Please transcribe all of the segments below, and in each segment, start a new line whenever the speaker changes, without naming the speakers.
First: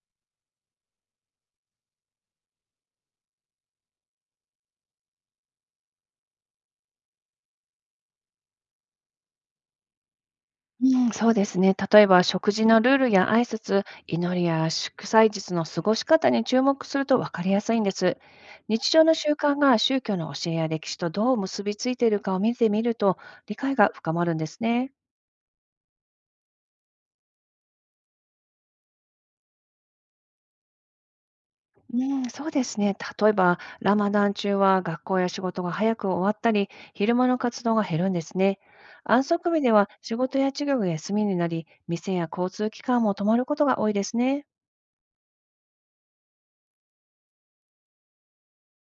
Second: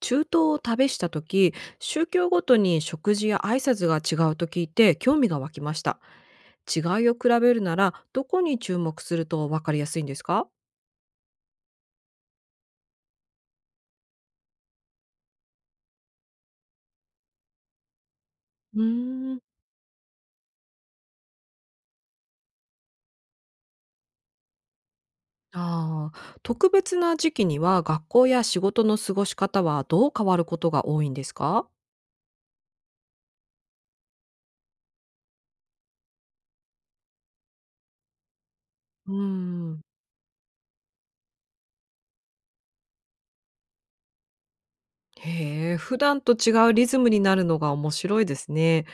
中東を旅した時、宗教ごとに食事や挨拶が違うと聞いて興味が湧きました。違いを比べるならどこに注目すると分かりやすいんですか？
うん、そうですね。例えば、食事のルールや挨拶、祈りや祝祭日の過ごし方に注目すると分かりやすいんです。
うー
日常の習
ん。
慣が宗教の教えや歴史とどう結びついているかを見てみると、理解が深まるんですね。
ああー、特別な時期には学校や仕事の過ごし方はどう変わることが多いんですか？
うん、そうですね。例えば、ラマダン中は学校や仕事が早く終わったり、昼間の活動が減るんですね。
うー
安息日で
ん。
は仕事や授業が休みになり、店や交通機関も止まることが多いですね。
へえ、普段と違うリズムになるのが面白いですね。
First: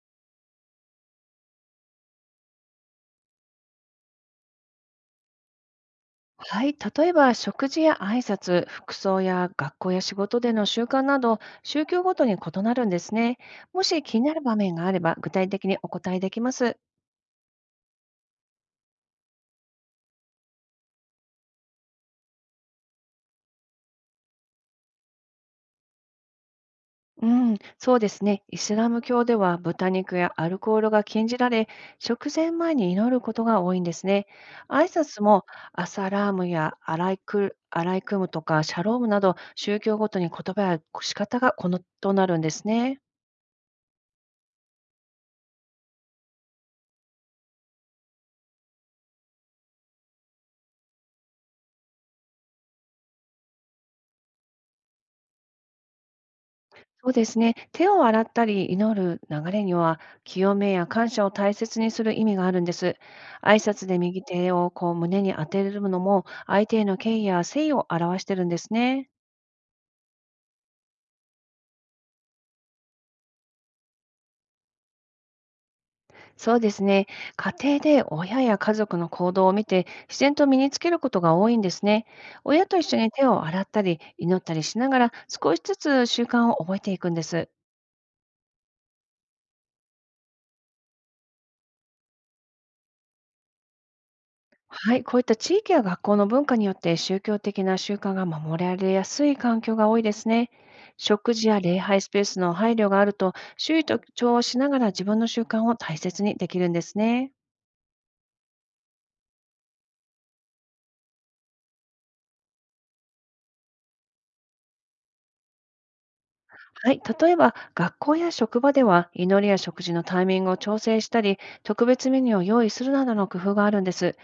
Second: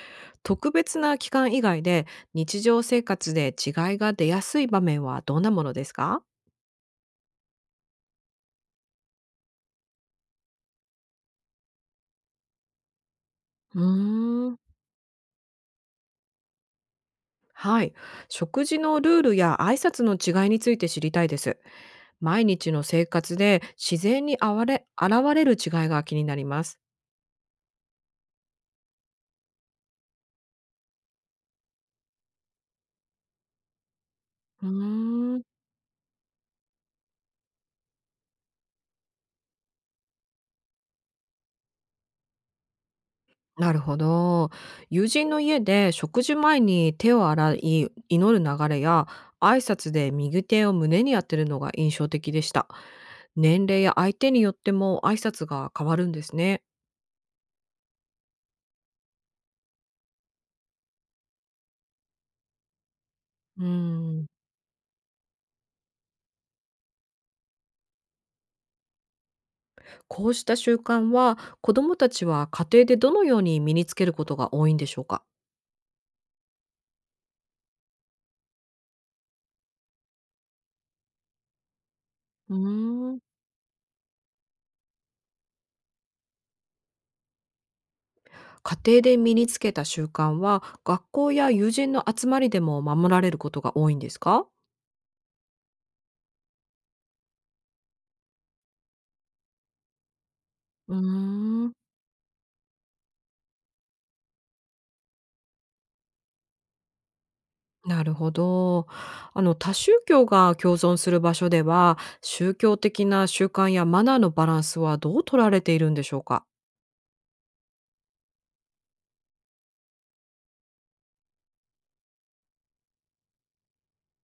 特別な期間以外で、日常生活で違いが出やすい場面はどんなものですか？
はい、例えば食事や挨拶、服装や学校や仕事での習慣など、宗教ごとに異なるんですね。
う
もし気になる
ー
場
ん。
面があれば、具体的にお答えできます。
はい。食事のルールや挨拶の違いについて知りたいです。毎日の生活で自然にあわれ現れる違いが気になります。
うん、そうですね。イスラム教では豚肉やアルコールが禁じられ、食前に祈ることが多いんですね。
う
挨拶
ーん。
もアサラームやアライクムとかシャロームなど、宗教ごとに言葉や仕方が異なるんですね。
なるほど。友人の家で食事前に手を洗い祈る流れや、挨拶で右手を胸に当てるのが印象的でした。年齢や相手によっても挨拶が変わるんですね。
そうですね。手を洗ったり祈る流れには、清めや感謝を大切にする意味があるんです。挨
うー
拶で右
ん。
手を胸に当てるのも、相手への敬意や誠意を表してるんですね。
こうした習慣は、子どもたちは家庭でどのように身につけることが多いんでしょうか？
そうですね。家庭で親や家族の行動を見て、自然と身につけることが多いんですね。
う
親と一緒に
ーん。
手を洗ったり祈ったりしながら、少しずつ習慣を覚えていくんです。
家庭で身につけた習慣は、学校や友人の集まりでも守られることが多いんですか？
はい、こういった地域や学校の文化によって宗教的な習慣が守られやすい環境が多いですね。
う
食事や
ーん。
礼拝スペースの配慮があると、周囲と調和しながら自分の習慣を大切にできるんですね。
なるほど。あの、多宗教が共存する場所では、宗教的な習慣やマナーのバランスはどう取られているんでしょうか？
はい、例えば学校や職場では祈りや食事のタイミングを調整したり、特別メニューを用意するなどの工夫があるんです。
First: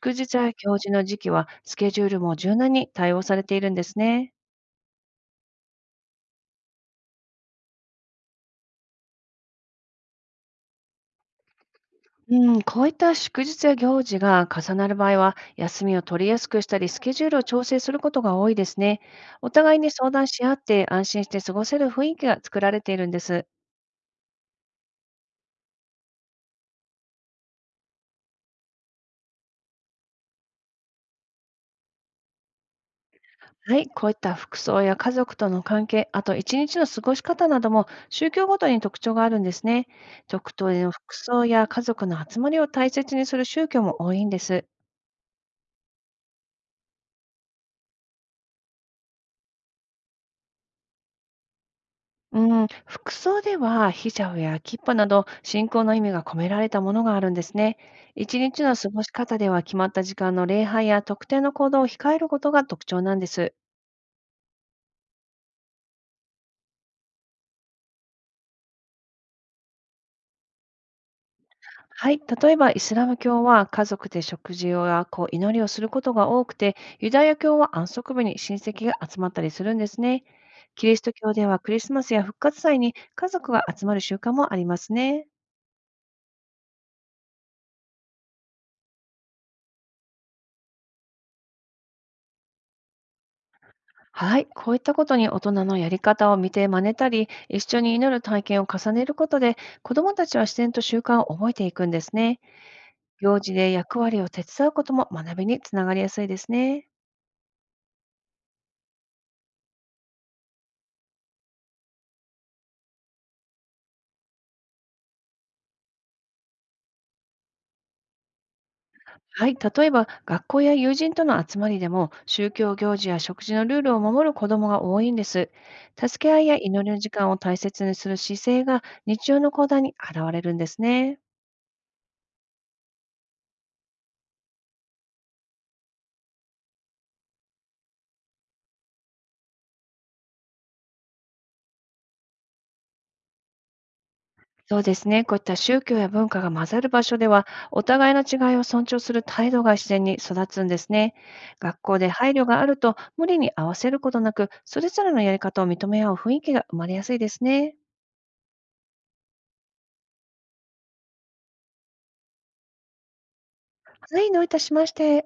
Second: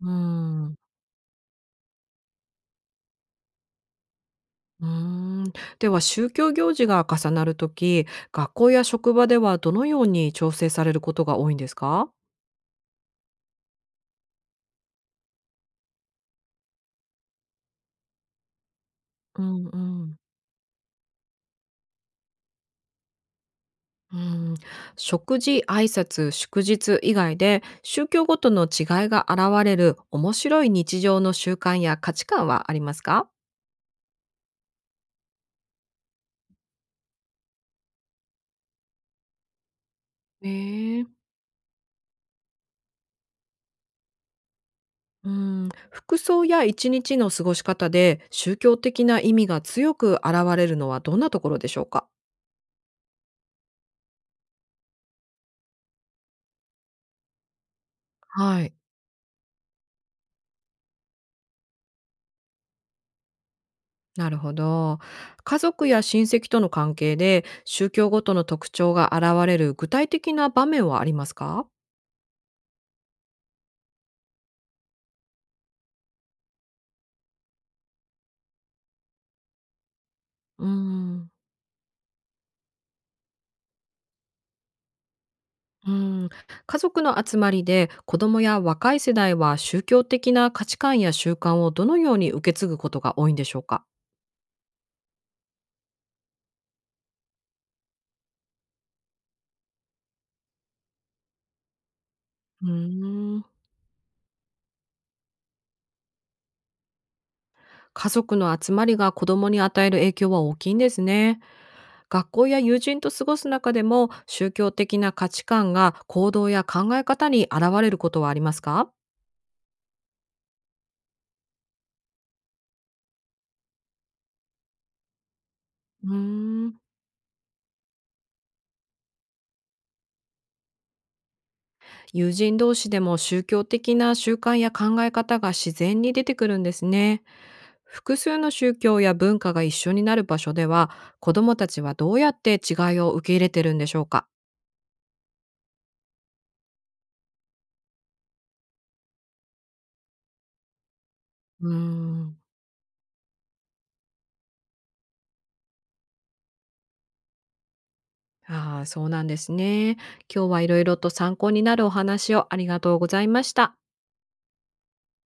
うー
日や
ん。
行事の時期はスケジュールも柔軟に対応されているんですね。
うーん。では、宗教行事が重なるとき、学校や職場ではどのように調整されることが多いんですか？
うん、こういった祝日や行事が重なる場合は、休みを取りやすくしたり、スケジュールを調整することが多いですね。
う
お
ん
互いに
う
相
ん。
談し合って、安心して過ごせる雰囲気が作られているんです。
うん、食事、挨拶、祝日以外で宗教ごとの違いが現れる面白い日常の習慣や価値観はありますか？
はい、こういった服装や家族との関係、あと一日の過ごし方なども宗教ごとに特徴があるんですね。特等の
ええ。
服装や家族の集まりを大切にする宗教も多いんです。
うん、服装や一日の過ごし方で宗教的な意味が強く現れるのはどんなところでしょうか？
うん、服装ではヒジャブやキッパなど信仰の意味が込められたものがあるんですね。一
は
日
い。
の過ごし方では決まった時間の礼拝や特定の行動を控えることが特徴なんです。
なるほど。家族や親戚との関係で宗教ごとの特徴が現れる具体的な場面はありますか？
はい、例えばイスラム教は家族で食事をやこう祈りをすることが多くて、ユダヤ教は安息日に親戚が集まったりするんですね。
うー
キリスト
ん。
教ではクリスマスや復活祭に家族が集まる習慣もありますね。
うーん、家族の集まりで子供や若い世代は宗教的な価値観や習慣をどのように受け継ぐことが多いんでしょうか？
はい、こういったことに大人のやり方を見て真似たり、一緒に祈る体験を重ねることで、子どもたちは自然と習慣を覚えていくんですね。
うー
行
ん。
事で役割を手伝うことも学びにつながりやすいですね。
家族の集まりが子供に与える影響は大きいんですね。学校や友人と過ごす中でも宗教的な価値観が行動や考え方に現れることはありますか？
はい、例えば学校や友人との集まりでも、宗教行事や食事のルールを守る子どもが多いんです。
う
助け合いや
ーん。
祈りの時間を大切にする姿勢が日常の行動に現れるんですね。
友人同士でも宗教的な習慣や考え方が自然に出てくるんですね。複数の宗教や文化が一緒になる場所では、子どもたちはどうやって違いを受け入れてるんでしょうか？
そうですね。こういった宗教や文化が混ざる場所では、お互いの違いを尊重する態度が自然に育つんですね。
うー
学校で配
ん。
慮があると、無理に合わせることなく、それぞれのやり方を認め合う雰囲気が生まれやすいですね。
ああ、そうなんですね。今日はいろいろと参考になるお話をありがとうございました。
はい、どういたしまして。